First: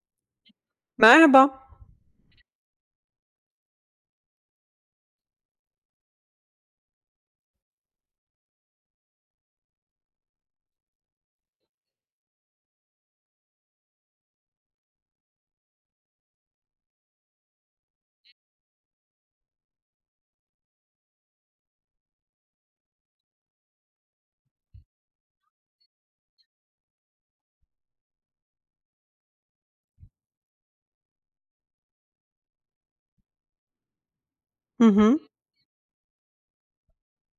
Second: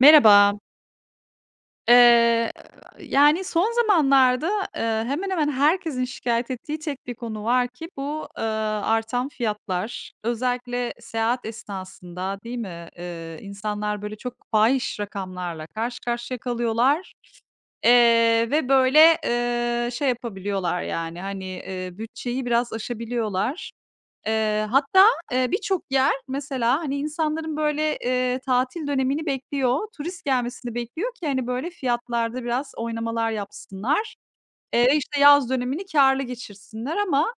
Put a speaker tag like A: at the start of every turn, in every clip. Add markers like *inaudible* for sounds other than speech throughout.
A: Merhaba.
B: Merhaba.
A: Eee, Yani, son zamanlarda, hemen hemen herkesin şikayet ettiği tek bir konu var ki bu, artan fiyatlar. Özellikle seyahat esnasında, değil mi, insanlar, böyle, çok fahiş rakamlarla karşı karşıya kalıyorlar, ve, böyle, şey yapabiliyorlar, yani, hani, bütçeyi biraz aşabiliyorlar. Hatta, birçok yer mesela, hani, insanların, böyle, tatil dönemini bekliyor, turist gelmesini bekliyor ki, hani, böyle, fiyatlarda biraz oynamalar yapsınlar,
B: Hı
A: ve,
B: hı.
A: işte, yaz dönemini kârlı geçirsinler ama,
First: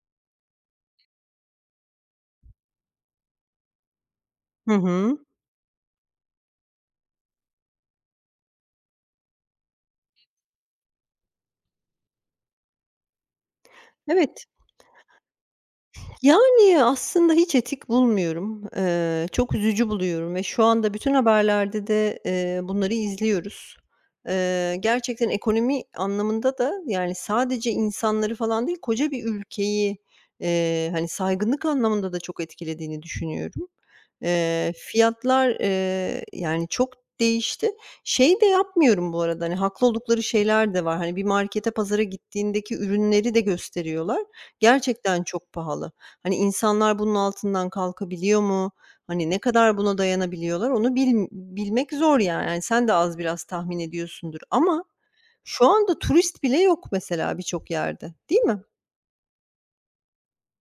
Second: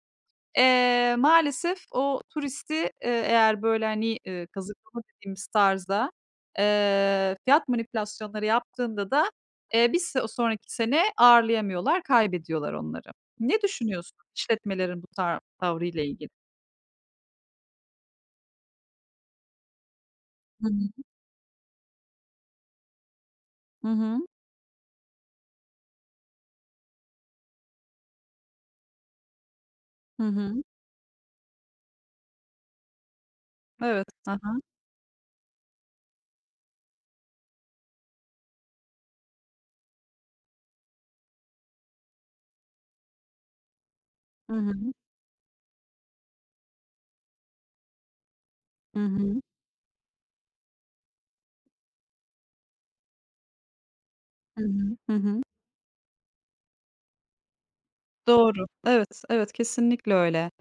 A: maalesef o turisti, eğer, böyle, hani,
B: Hı
A: kazıklama
B: hı.
A: dediğimiz tarzda, fiyat manipülasyonları yaptığında da, bir se sonraki sene ağırlayamıyorlar, kaybediyorlar onları. Ne düşünüyorsun
B: Evet,
A: işletmelerin bu tavrıyla ilgili?
B: yani, aslında hiç etik bulmuyorum. Çok üzücü buluyorum ve şu
A: Hı
B: anda
A: hı.
B: bütün haberlerde de, bunları izliyoruz.
A: Hı hı.
B: Gerçekten ekonomi anlamında da, yani, sadece insanları falan değil, koca bir ülkeyi,
A: Hı hı.
B: hani, saygınlık anlamında da çok etkilediğini düşünüyorum.
A: Evet. Aha.
B: Fiyatlar, yani, çok değişti. Şey de yapmıyorum bu arada, hani, haklı oldukları şeyler de var. Hani, bir markete, pazara gittiğindeki ürünleri de gösteriyorlar.
A: Hı hı.
B: Gerçekten çok pahalı. Hani, insanlar bunun altından kalkabiliyor mu?
A: Hı
B: Hani, ne
A: hı.
B: kadar buna dayanabiliyorlar onu bilmek zor yani. Hani, sen de az biraz tahmin ediyorsundur
A: Hı
B: ama
A: hı. Hı hı.
B: şu anda turist bile yok mesela birçok yerde, değil mi?
A: Doğru. Evet, evet, kesinlikle öyle.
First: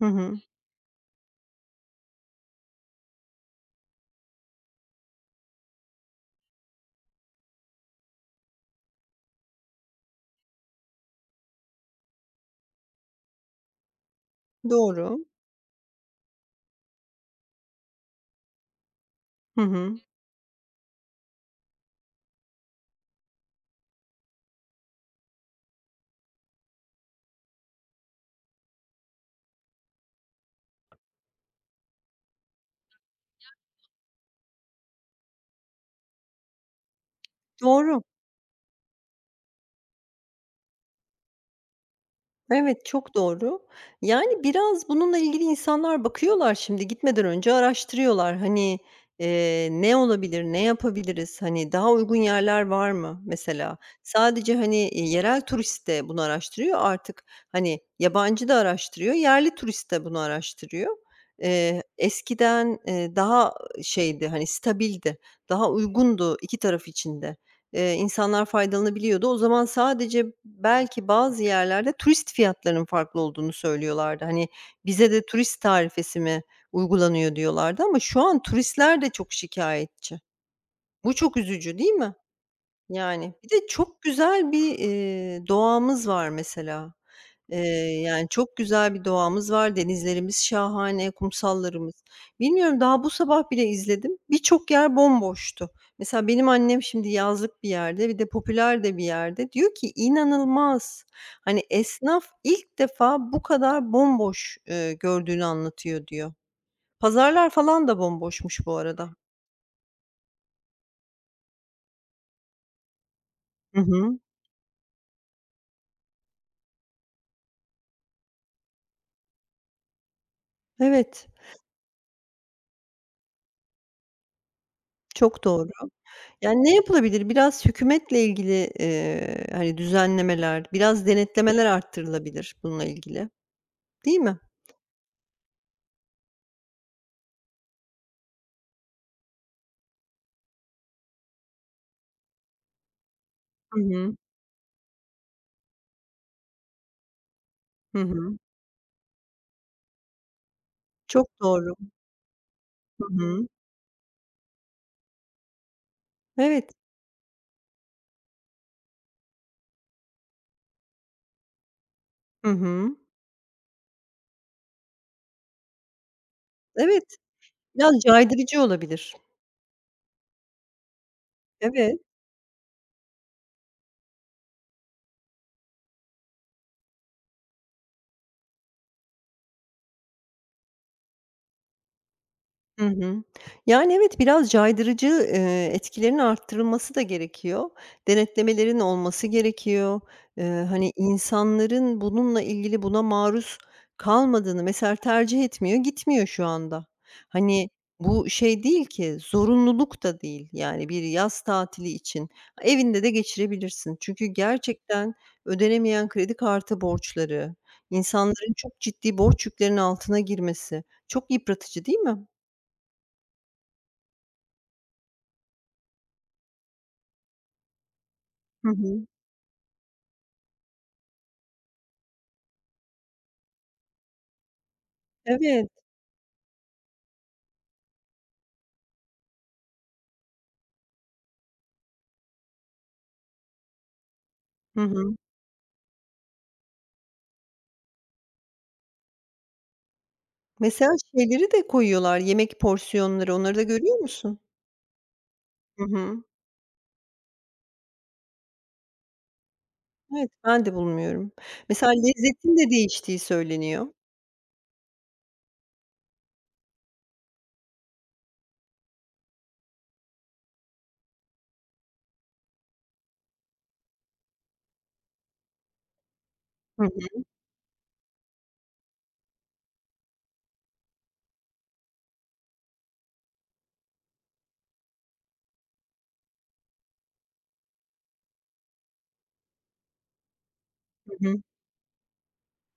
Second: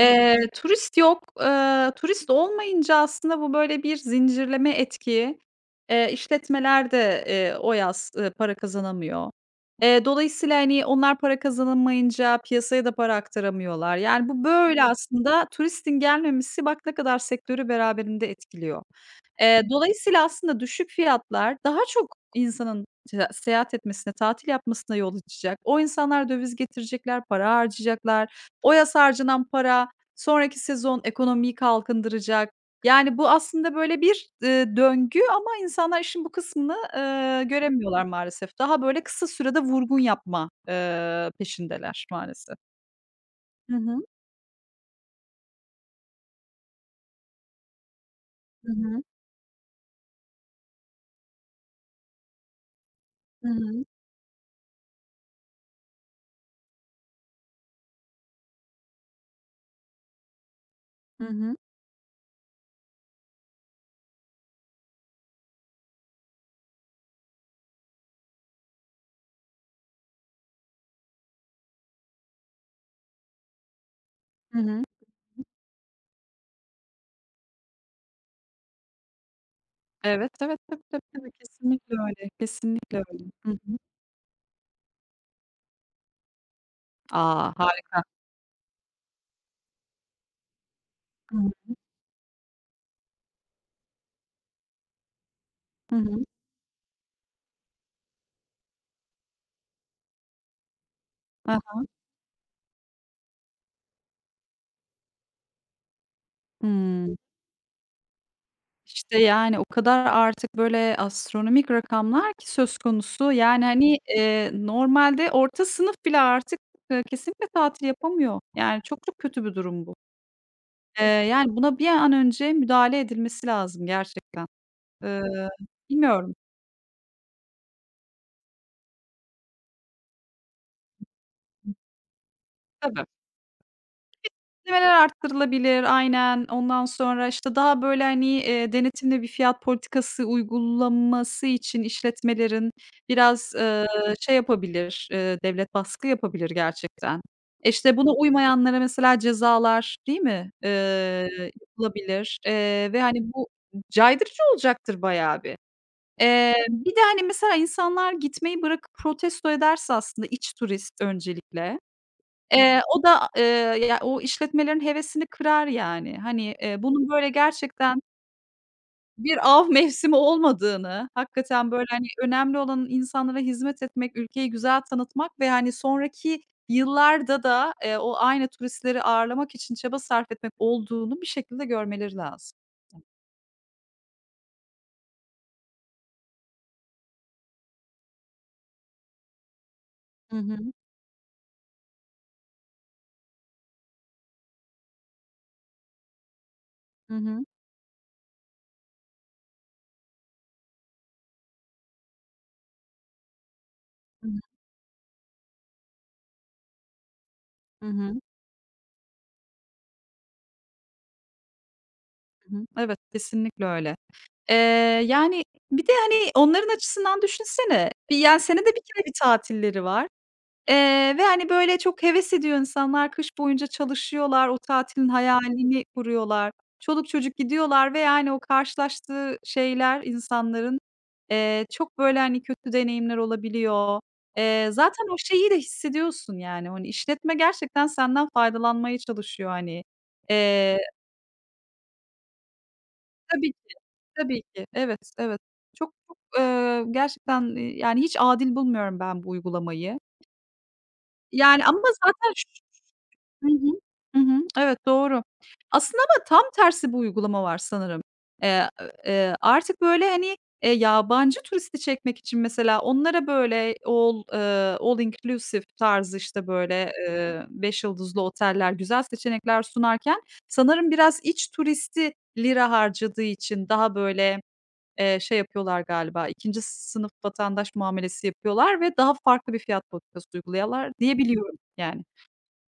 B: Hı hı.
A: Turist yok. Turist olmayınca aslında bu böyle bir zincirleme etki. İşletmeler de, o yaz, para kazanamıyor. Dolayısıyla, hani, onlar para kazanamayınca piyasaya da para aktaramıyorlar. Yani, bu böyle
B: Doğru.
A: aslında turistin gelmemesi bak ne kadar sektörü beraberinde etkiliyor.
B: Hı hı.
A: Dolayısıyla aslında düşük fiyatlar daha çok insanın seyahat etmesine, tatil yapmasına yol açacak. O insanlar döviz getirecekler, para harcayacaklar. O yaz harcanan para sonraki sezon ekonomiyi kalkındıracak. Yani bu aslında böyle bir, döngü ama insanlar işin bu kısmını,
B: Doğru.
A: göremiyorlar maalesef. Daha böyle kısa sürede vurgun yapma, peşindeler maalesef.
B: Evet, çok doğru.
A: Hı hı.
B: Yani, biraz bununla ilgili insanlar bakıyorlar, şimdi gitmeden önce araştırıyorlar.
A: Hı
B: Hani,
A: hı.
B: ne olabilir, ne yapabiliriz, hani, daha uygun yerler var mı
A: Hı
B: mesela?
A: hı.
B: Sadece, hani, yerel turist de bunu araştırıyor artık, hani, yabancı da araştırıyor, yerli turist de bunu araştırıyor.
A: Hı hı.
B: Eskiden daha şeydi, hani, stabildi, daha uygundu 2 taraf içinde. İnsanlar faydalanabiliyordu. O zaman sadece belki bazı yerlerde turist fiyatlarının farklı olduğunu söylüyorlardı. Hani,
A: Hı hı.
B: bize de turist tarifesi mi uygulanıyor diyorlardı ama şu an turistler de çok şikayetçi.
A: Evet, evet.
B: Bu
A: Tabii,
B: çok üzücü değil
A: kesinlikle
B: mi?
A: öyle. Kesinlikle öyle.
B: Yani. Bir de çok güzel bir, doğamız var mesela.
A: A! Harika.
B: Yani, çok güzel bir doğamız var, denizlerimiz şahane,
A: Hı hı.
B: kumsallarımız. Bilmiyorum, daha bu sabah bile izledim, birçok yer bomboştu.
A: Hı hı.
B: Mesela benim annem şimdi yazlık bir yerde, bir de popüler de bir yerde. Diyor ki, inanılmaz. Hani, esnaf ilk defa bu kadar bomboş, gördüğünü anlatıyor, diyor.
A: Hımm.
B: Pazarlar falan da bomboşmuş bu arada.
A: İşte, yani, o kadar artık böyle astronomik rakamlar ki söz konusu. Yani,
B: Hı
A: hani,
B: hı.
A: normalde orta sınıf bile artık, kesinlikle tatil yapamıyor. Yani, çok çok kötü bir durum bu.
B: Evet,
A: Yani, buna bir an önce müdahale edilmesi lazım gerçekten. Eee,
B: çok doğru.
A: Bilmiyorum.
B: Yani, ne yapılabilir? Biraz hükümetle ilgili, hani, düzenlemeler, biraz denetlemeler arttırılabilir bununla
A: Tabii.
B: ilgili, değil mi?
A: Ödemeler arttırılabilir, aynen. Ondan sonra, işte, daha böyle, hani, denetimli bir fiyat politikası uygulaması için işletmelerin biraz,
B: Hı hı.
A: şey yapabilir, devlet baskı yapabilir gerçekten. E, işte,
B: Hı
A: buna
B: hı.
A: uymayanlara mesela cezalar, değil mi,
B: Çok doğru.
A: yapılabilir, ve,
B: Hı
A: hani,
B: hı.
A: bu caydırıcı olacaktır bayağı bir.
B: Evet.
A: Bir de, hani, mesela insanlar gitmeyi bırakıp protesto ederse aslında iç turist öncelikle.
B: Hı hı.
A: O da, ya, o işletmelerin hevesini kırar yani. Hani, bunun
B: Evet,
A: böyle
B: biraz
A: gerçekten
B: caydırıcı olabilir.
A: bir av *laughs* mevsimi olmadığını, hakikaten böyle,
B: Evet.
A: hani, önemli olan insanlara hizmet etmek, ülkeyi güzel tanıtmak ve, hani, sonraki yıllarda da, o aynı turistleri ağırlamak için çaba sarf etmek olduğunu bir şekilde görmeleri lazım.
B: Hı hı. Yani, evet, biraz caydırıcı, etkilerinin arttırılması da gerekiyor. Denetlemelerin olması gerekiyor.
A: Hı
B: Eee,
A: hı.
B: hani, insanların bununla ilgili, buna maruz kalmadığını mesela tercih etmiyor, gitmiyor şu anda.
A: Hı hı.
B: Hani, bu şey değil ki, zorunluluk da değil, yani, bir yaz tatili için. Evinde de geçirebilirsin.
A: Hı
B: Çünkü
A: hı.
B: gerçekten ödenemeyen kredi kartı borçları,
A: Hı hı.
B: insanların çok ciddi borç yüklerinin altına girmesi çok yıpratıcı, değil mi?
A: Hı hı. Evet, kesinlikle öyle. Eee, Yani, bir de, hani, onların açısından düşünsene, bir, yani, senede
B: Hı
A: bir kere
B: hı.
A: bir tatilleri var. Ve, hani, böyle, çok heves ediyor insanlar. Kış boyunca çalışıyorlar, o tatilin
B: Evet.
A: hayalini kuruyorlar. Çoluk çocuk gidiyorlar ve, yani, o karşılaştığı şeyler insanların, çok, böyle, hani, kötü deneyimler olabiliyor.
B: Hı
A: Zaten o
B: hı.
A: şeyi de hissediyorsun, yani, hani, işletme gerçekten senden faydalanmaya çalışıyor, hani. Eee
B: Mesela şeyleri de koyuyorlar, yemek porsiyonları,
A: Tabii
B: onları da
A: ki,
B: görüyor musun?
A: tabii ki. Evet, evet.
B: Hı
A: Çok çok,
B: hı.
A: gerçekten, yani, hiç adil bulmuyorum ben bu uygulamayı.
B: Evet, ben de bulmuyorum.
A: Yani, ama
B: Mesela
A: zaten
B: lezzetin de değiştiği
A: Hı hı.
B: söyleniyor.
A: Hı hı. Evet, doğru. Aslında ama tam tersi bir uygulama var sanırım. Eee, Artık böyle, hani, yabancı turisti çekmek için mesela onlara böyle all inclusive tarzı, işte,
B: Hı
A: böyle,
B: hı,
A: 5 yıldızlı oteller, güzel seçenekler sunarken sanırım biraz iç turisti lira harcadığı için daha böyle, şey yapıyorlar galiba, ikinci sınıf vatandaş muamelesi yapıyorlar ve daha farklı bir fiyat politikası uyguluyorlar
B: hı
A: diyebiliyorum yani.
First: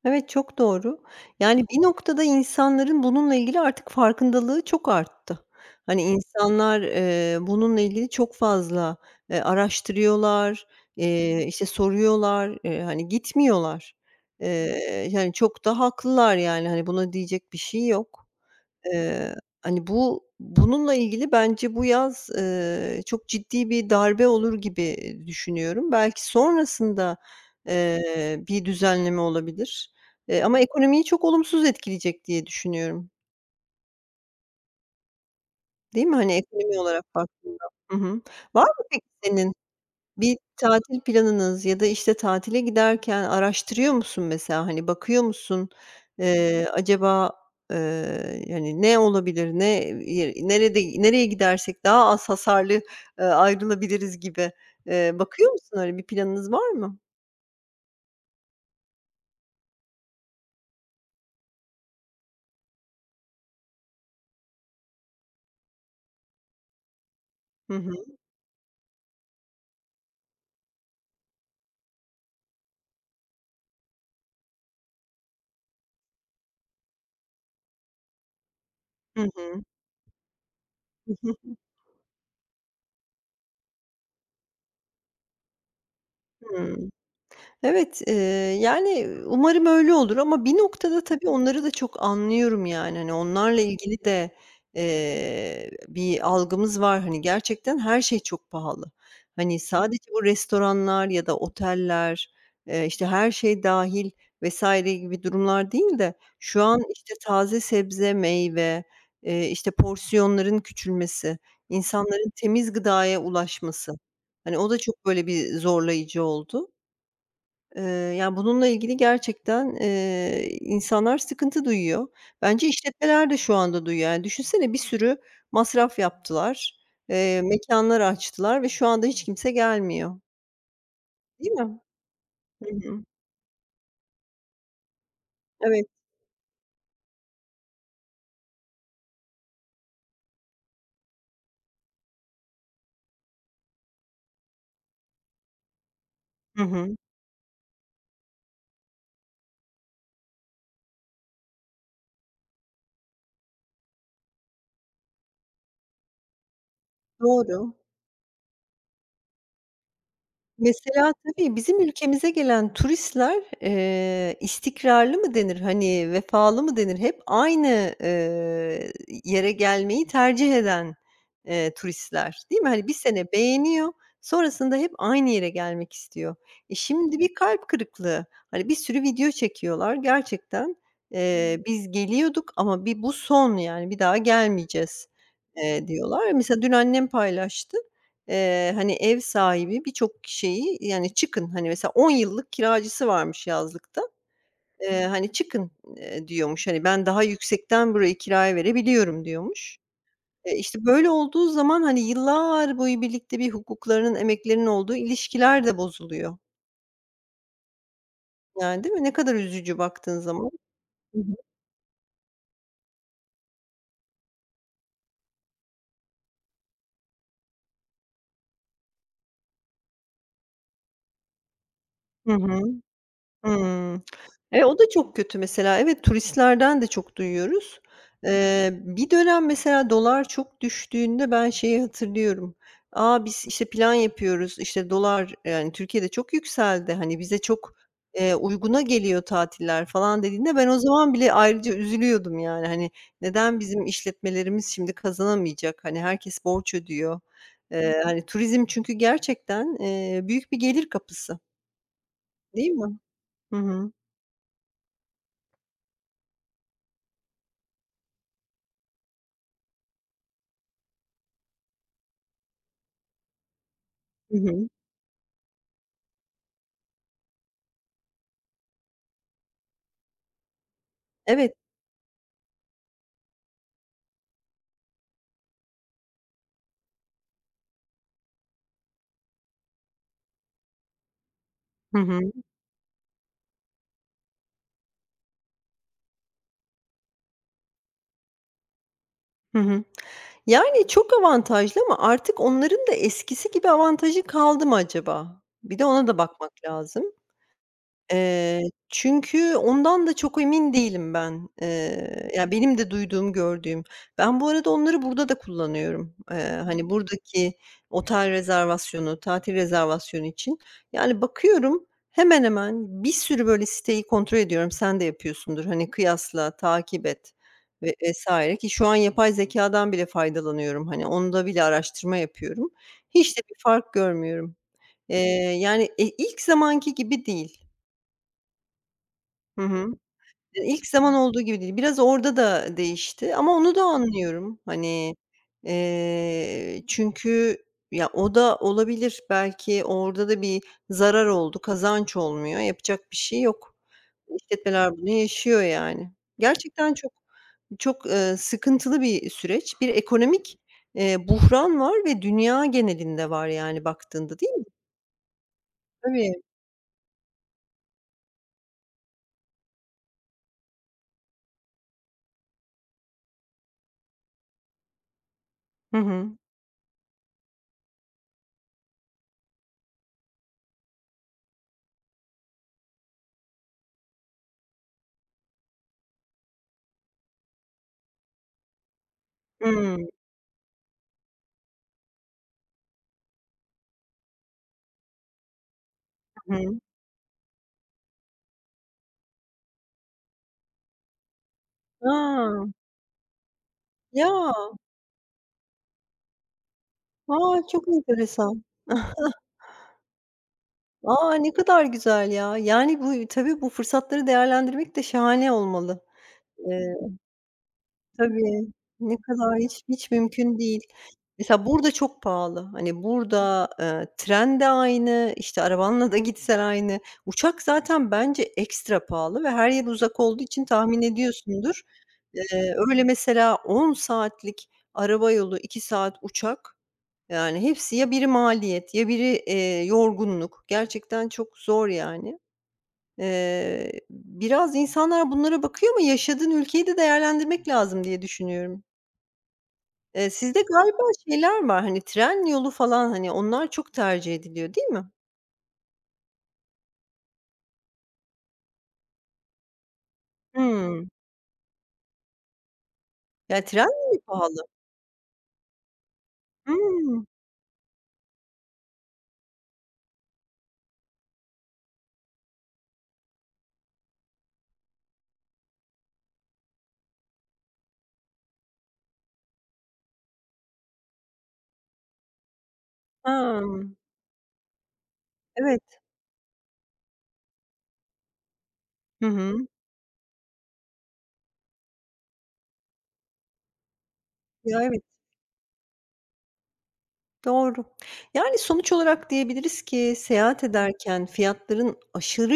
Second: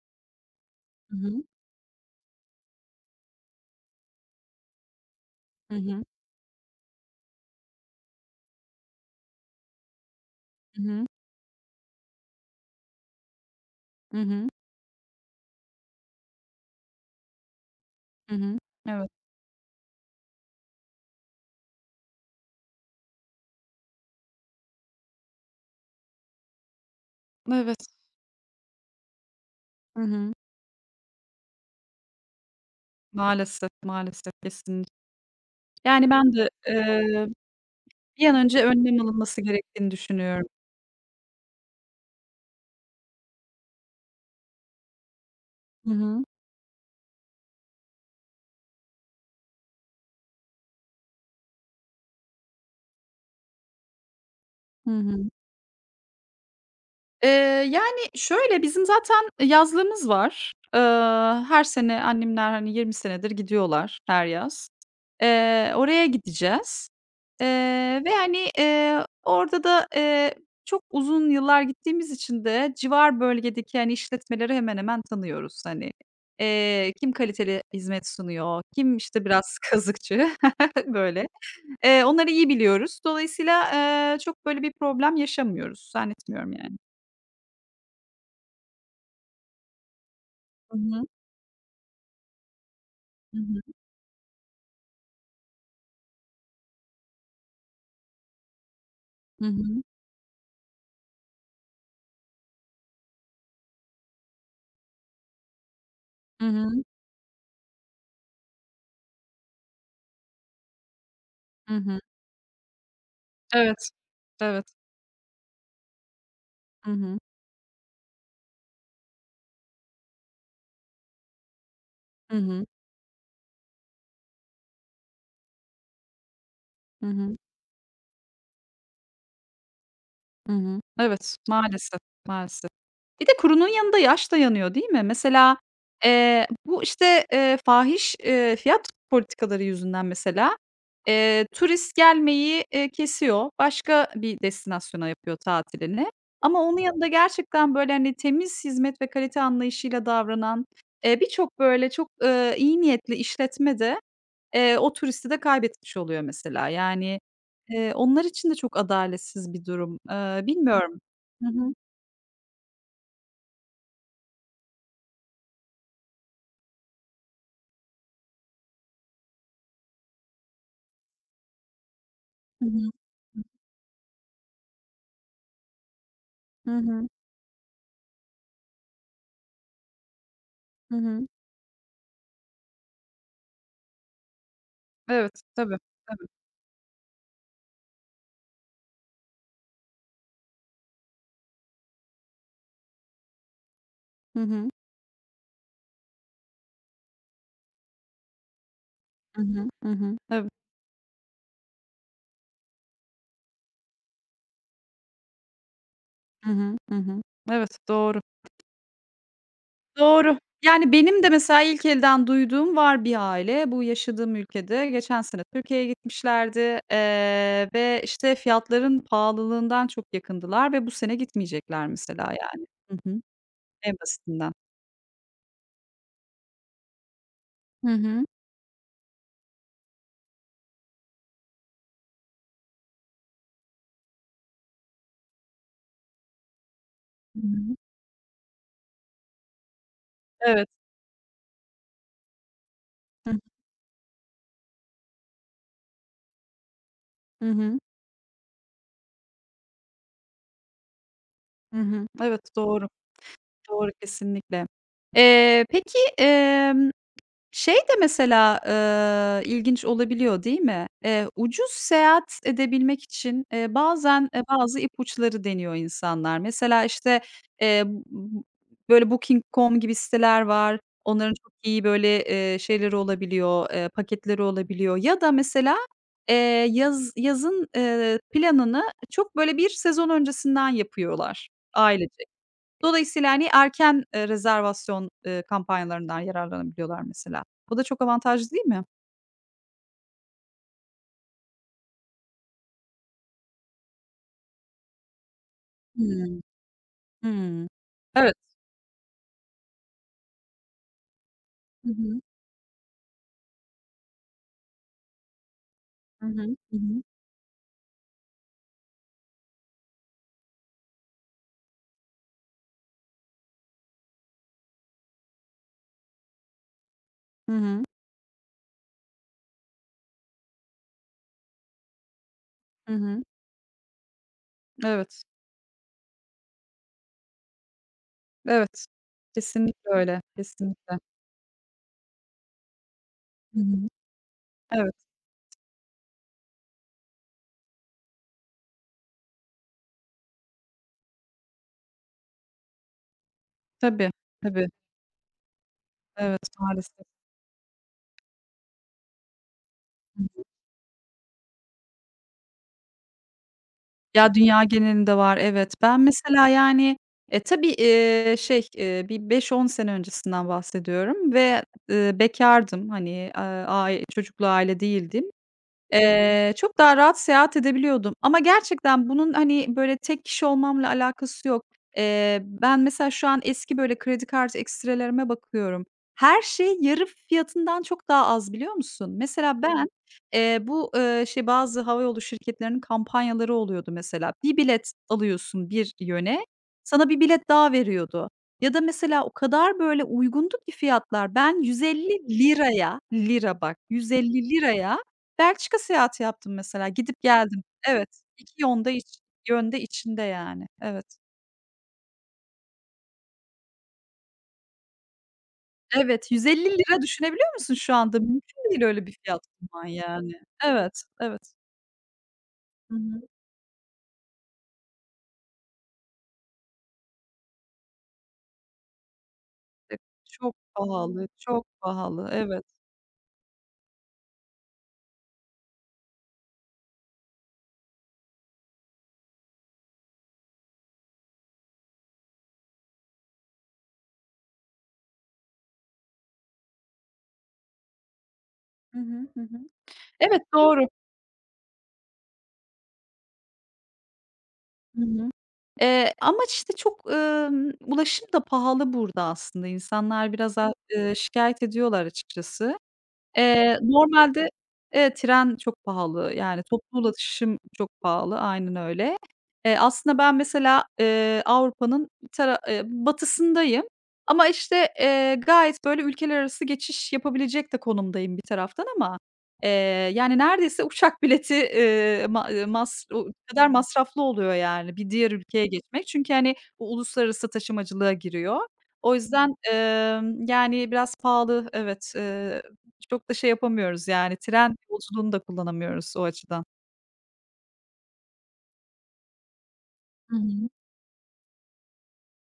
B: evet, çok doğru.
A: Hı hı.
B: Yani bir noktada insanların bununla ilgili artık farkındalığı çok arttı.
A: Hı
B: Hani
A: hı.
B: insanlar, bununla ilgili çok fazla, araştırıyorlar,
A: Hı hı.
B: işte, soruyorlar, hani, gitmiyorlar.
A: Hı hı.
B: Yani, çok da haklılar yani, hani, buna diyecek bir şey yok.
A: Hı hı. Evet.
B: Eee, hani, bu bununla ilgili bence bu yaz, çok ciddi bir darbe olur gibi düşünüyorum. Belki sonrasında,
A: Evet.
B: bir düzenleme olabilir,
A: Hı hı.
B: ama ekonomiyi çok olumsuz etkileyecek diye düşünüyorum.
A: Maalesef, maalesef kesinlikle.
B: Değil
A: Yani
B: mi?
A: ben
B: Hani,
A: de,
B: ekonomi olarak baktığında. Hı hı.
A: bir an
B: Var
A: önce
B: mı
A: önlem
B: peki
A: alınması
B: senin
A: gerektiğini
B: bir
A: düşünüyorum.
B: tatil planınız ya da, işte, tatile giderken araştırıyor musun mesela? Hani, bakıyor musun?
A: Hı hı.
B: Acaba, hani, ne olabilir, ne yer, nerede, nereye gidersek daha az hasarlı, ayrılabiliriz gibi.
A: Hı hı.
B: Bakıyor musun? Öyle bir planınız var mı?
A: Eee, Yani şöyle, bizim zaten yazlığımız var. Her sene annemler, hani, 20 senedir gidiyorlar her yaz. Oraya gideceğiz.
B: Hı hı.
A: Ve, hani, orada da, çok uzun yıllar gittiğimiz için de civar bölgedeki, yani işletmeleri hemen hemen tanıyoruz. Hani, kim kaliteli hizmet sunuyor, kim,
B: Hı
A: işte, biraz
B: hı.
A: *laughs* kazıkçı, *laughs*
B: Hı
A: böyle.
B: hı.
A: Onları iyi biliyoruz. Dolayısıyla, çok böyle bir problem yaşamıyoruz. Zannetmiyorum yani.
B: Evet, yani, umarım öyle olur ama bir
A: Hı
B: noktada
A: hı.
B: tabii onları da çok anlıyorum, yani. Hani,
A: Hı hı.
B: onlarla ilgili de, bir algımız var. Hani, gerçekten her şey çok pahalı.
A: Hı
B: Hani,
A: hı.
B: sadece bu restoranlar ya da oteller, işte, her şey dahil vesaire gibi durumlar değil de
A: Hı
B: şu an,
A: hı.
B: işte, taze sebze, meyve, işte, porsiyonların küçülmesi,
A: Hı hı.
B: insanların temiz gıdaya
A: Evet.
B: ulaşması, hani, o
A: Evet.
B: da çok böyle bir zorlayıcı oldu.
A: Hı hı.
B: Eee, yani, bununla ilgili gerçekten, insanlar sıkıntı duyuyor.
A: Hı hı.
B: Bence işletmeler de şu anda duyuyor. Yani, düşünsene, bir sürü masraf yaptılar,
A: Hı hı.
B: mekânlar açtılar ve şu anda hiç kimse gelmiyor,
A: Hı hı. Evet,
B: değil mi?
A: maalesef, maalesef.
B: Hı hı.
A: Bir de kurunun yanında yaş da yanıyor, değil mi? Mesela,
B: Evet.
A: bu, işte, fahiş, fiyat politikaları yüzünden mesela, turist gelmeyi, kesiyor. Başka bir destinasyona yapıyor tatilini ama
B: Hı
A: onun
B: hı.
A: yanında gerçekten, böyle, hani, temiz hizmet ve kalite anlayışıyla davranan, birçok, böyle, çok, iyi niyetli işletme de, o turisti de kaybetmiş oluyor mesela. Yani,
B: Doğru.
A: onlar için de çok adaletsiz bir durum. Bilmiyorum.
B: Mesela
A: Hı
B: tabii
A: hı.
B: bizim ülkemize gelen turistler, istikrarlı mı denir, hani, vefalı mı denir, hep aynı, yere gelmeyi tercih eden, turistler, değil
A: Hı
B: mi? Hani,
A: hı.
B: bir sene beğeniyor, sonrasında hep aynı yere gelmek istiyor.
A: Hı
B: E,
A: hı.
B: şimdi bir kalp kırıklığı. Hani, bir sürü video çekiyorlar gerçekten.
A: Hı hı.
B: "Biz geliyorduk ama bir bu son, yani, bir daha gelmeyeceğiz,"
A: Evet, tabii, tabii.
B: diyorlar. Mesela dün annem paylaştı. Hani, ev sahibi birçok şeyi, yani, "Çıkın." Hani, mesela 10 yıllık kiracısı varmış yazlıkta.
A: Hı hı.
B: Hani, "Çıkın," diyormuş. Hani, "Ben daha yüksekten burayı kiraya verebiliyorum,"
A: Hı hı.
B: diyormuş.
A: Hı hı. Tabii.
B: İşte, böyle olduğu zaman, hani, yıllar boyu birlikte bir hukuklarının, emeklerinin olduğu ilişkiler de bozuluyor.
A: Hı hı. Hı hı. Evet, doğru.
B: Yani, değil mi? Ne kadar üzücü baktığın
A: Doğru.
B: zaman.
A: Yani, benim de mesela ilk elden duyduğum var bir aile. Bu yaşadığım ülkede geçen sene Türkiye'ye gitmişlerdi, ve, işte, fiyatların pahalılığından çok yakındılar ve bu sene gitmeyecekler mesela,
B: Hı hı.
A: yani. Hı hı. En
B: Hıı.
A: basitinden.
B: E, o da çok kötü mesela. Evet, turistlerden de çok duyuyoruz.
A: Hı hı.
B: Bir dönem mesela dolar çok düştüğünde ben şeyi hatırlıyorum. "A, biz, işte, plan yapıyoruz, işte, dolar, yani, Türkiye'de çok yükseldi, hani, bize
A: Hı
B: çok,
A: hı.
B: uyguna geliyor tatiller," falan dediğinde ben
A: Evet.
B: o zaman bile ayrıca üzülüyordum, yani, hani,
A: Hıh.
B: "Neden bizim işletmelerimiz şimdi kazanamayacak? Hani, herkes borç ödüyor."
A: Hı hı.
B: Hani, turizm çünkü gerçekten, büyük bir gelir kapısı,
A: Hı hı. Evet,
B: değil
A: doğru.
B: mi? Hı
A: Doğru,
B: hı.
A: kesinlikle. Peki, şey de mesela, ilginç olabiliyor, değil mi? Ucuz seyahat edebilmek için, bazen,
B: Hı hı.
A: bazı ipuçları deniyor insanlar. Mesela, işte, eee, b böyle Booking.com gibi siteler var. Onların çok
B: Evet.
A: iyi böyle, şeyleri olabiliyor, paketleri olabiliyor ya da mesela, eee, yazın, planını çok böyle bir sezon öncesinden yapıyorlar
B: Hı hı.
A: ailece. Dolayısıyla, hani, erken, rezervasyon, kampanyalarından yararlanabiliyorlar mesela. Bu da çok avantajlı değil mi?
B: Hı hı. Yani, çok avantajlı ama artık onların da eskisi gibi avantajı kaldı mı acaba? Bir de ona da
A: Hımm.
B: bakmak lazım.
A: Hımm. Evet.
B: Eee, çünkü ondan da çok emin değilim ben.
A: Hı hı.
B: Ya, benim de duyduğum, gördüğüm. Ben bu arada onları burada da kullanıyorum.
A: Hı hı. Hı
B: Hani,
A: hı.
B: buradaki otel rezervasyonu, tatil rezervasyonu için, yani, bakıyorum, hemen hemen bir sürü, böyle, siteyi kontrol ediyorum. Sen de yapıyorsundur. Hani, kıyasla, takip et
A: Hı hı.
B: ve vs. ki şu an yapay zekâdan bile faydalanıyorum. Hani, onda bile araştırma yapıyorum.
A: Hı hı.
B: Hiç de bir fark görmüyorum. Eee,
A: Evet.
B: yani, ilk zamanki gibi değil.
A: Evet.
B: Hı hı.
A: Kesinlikle öyle,
B: İlk
A: kesinlikle.
B: zaman olduğu gibi değil. Biraz orada da değişti ama
A: Hı
B: onu da
A: hı.
B: anlıyorum.
A: Evet.
B: Hani, çünkü ya, o da olabilir. Belki orada da bir zarar oldu, kazanç olmuyor. Yapacak bir şey yok.
A: Tabii, tabii.
B: İşletmeler bunu yaşıyor yani.
A: Evet,
B: Gerçekten
A: maalesef.
B: çok çok, sıkıntılı bir süreç. Bir
A: Hı hı.
B: ekonomik, buhran var ve dünya genelinde var yani
A: Ya,
B: baktığında, değil
A: dünya
B: mi?
A: genelinde var, evet. Ben
B: Tabii.
A: mesela, yani, e, tabii, şey, bir beş on sene öncesinden bahsediyorum ve, bekârdım. Hani, aaa, ai çocuklu aile değildim.
B: Hı hı.
A: Çok daha rahat seyahat edebiliyordum ama gerçekten bunun, hani, böyle, tek kişi olmamla alakası yok. Ben mesela şu an eski, böyle, kredi kartı ekstrelerime bakıyorum. Her şey yarı fiyatından çok daha az, biliyor musun? Mesela ben,
B: Hımm.
A: bu, şey, bazı havayolu şirketlerinin kampanyaları oluyordu mesela. Bir bilet alıyorsun bir yöne,
B: Hı hı.
A: sana bir bilet daha veriyordu. Ya da mesela o kadar, böyle, uygundu ki fiyatlar. Ben yüz elli
B: A!
A: liraya lira bak, yüz elli
B: Ya!
A: liraya Belçika seyahati yaptım mesela, gidip
B: A,
A: geldim.
B: çok
A: Evet, 2
B: enteresan.
A: yonda iç yönde içinde yani. Evet.
B: A! Ne kadar güzel ya. Yani, bu tabii, bu fırsatları değerlendirmek de şahane olmalı.
A: Evet, yüz elli
B: Eee,
A: lira düşünebiliyor musun şu anda?
B: tabii.
A: Mümkün değil öyle bir
B: Ne
A: fiyat
B: kadar, hiç
A: bulman
B: hiç
A: yani.
B: mümkün değil.
A: Evet, evet.
B: Mesela burada çok pahalı.
A: Hı
B: Hani,
A: hı.
B: burada, tren de aynı, işte, arabanla da gitsen aynı. Uçak zaten bence ekstra pahalı ve her yer
A: E,
B: uzak olduğu
A: çok
B: için tahmin
A: pahalı, çok
B: ediyorsundur.
A: pahalı. Evet.
B: Öyle mesela 10 saatlik araba yolu, 2 saat uçak, yani, hepsi ya biri maliyet ya biri, yorgunluk. Gerçekten çok zor yani. Biraz insanlar bunlara bakıyor ama yaşadığın ülkeyi de değerlendirmek lazım diye düşünüyorum.
A: Hı hı, hı hı. Evet,
B: Sizde
A: doğru.
B: galiba şeyler var, hani, tren yolu falan, hani, onlar çok tercih ediliyor, değil
A: Hı
B: mi?
A: hı. Ama işte çok, ulaşım da pahalı burada aslında. İnsanlar biraz a
B: Hımm.
A: şikâyet ediyorlar açıkçası.
B: Ya, tren mi
A: Normalde.
B: pahalı?
A: Evet, tren çok pahalı. Yani, toplu
B: Hımm.
A: ulaşım çok pahalı. Aynen öyle. Aslında ben mesela, Avrupa'nın bir tara batısındayım ama, işte, gayet böyle ülkeler arası geçiş yapabilecek de konumdayım bir taraftan ama, eee, yani, neredeyse uçak bileti, ma mas o
B: Ha.
A: kadar masraflı oluyor, yani, bir diğer ülkeye
B: Evet.
A: geçmek. Çünkü, hani, bu uluslararası taşımacılığa giriyor. O
B: Hı
A: yüzden,
B: hı.
A: yani, biraz pahalı. Evet, çok da şey yapamıyoruz, yani, tren
B: Ya, evet.
A: yolculuğunu da kullanamıyoruz o açıdan.
B: Doğru. Yani, sonuç olarak diyebiliriz ki
A: Hı
B: seyahat
A: hı.
B: ederken fiyatların aşırı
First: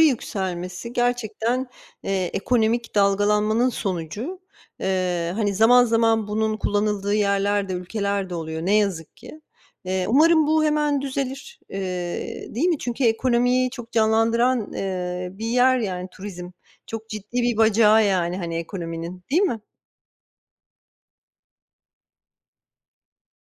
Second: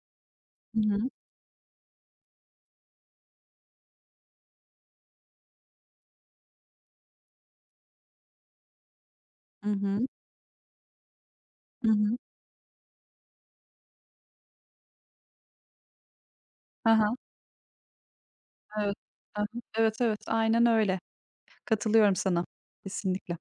A: Hı
B: yükselmesi
A: hı.
B: gerçekten, ekonomik dalgalanmanın sonucu. Hani, zaman zaman bunun kullanıldığı yerlerde, ülkelerde oluyor ne yazık ki.
A: Hı hı.
B: Umarım bu hemen düzelir,
A: Hı hı.
B: değil mi? Çünkü ekonomiyi çok canlandıran, bir yer, yani, turizm.
A: Hı
B: Çok
A: hı.
B: ciddi bir bacağı, yani, hani,
A: Evet.
B: ekonominin,
A: Hı
B: değil
A: hı.
B: mi?
A: Evet, evet. Aynen öyle. Katılıyorum sana. Kesinlikle.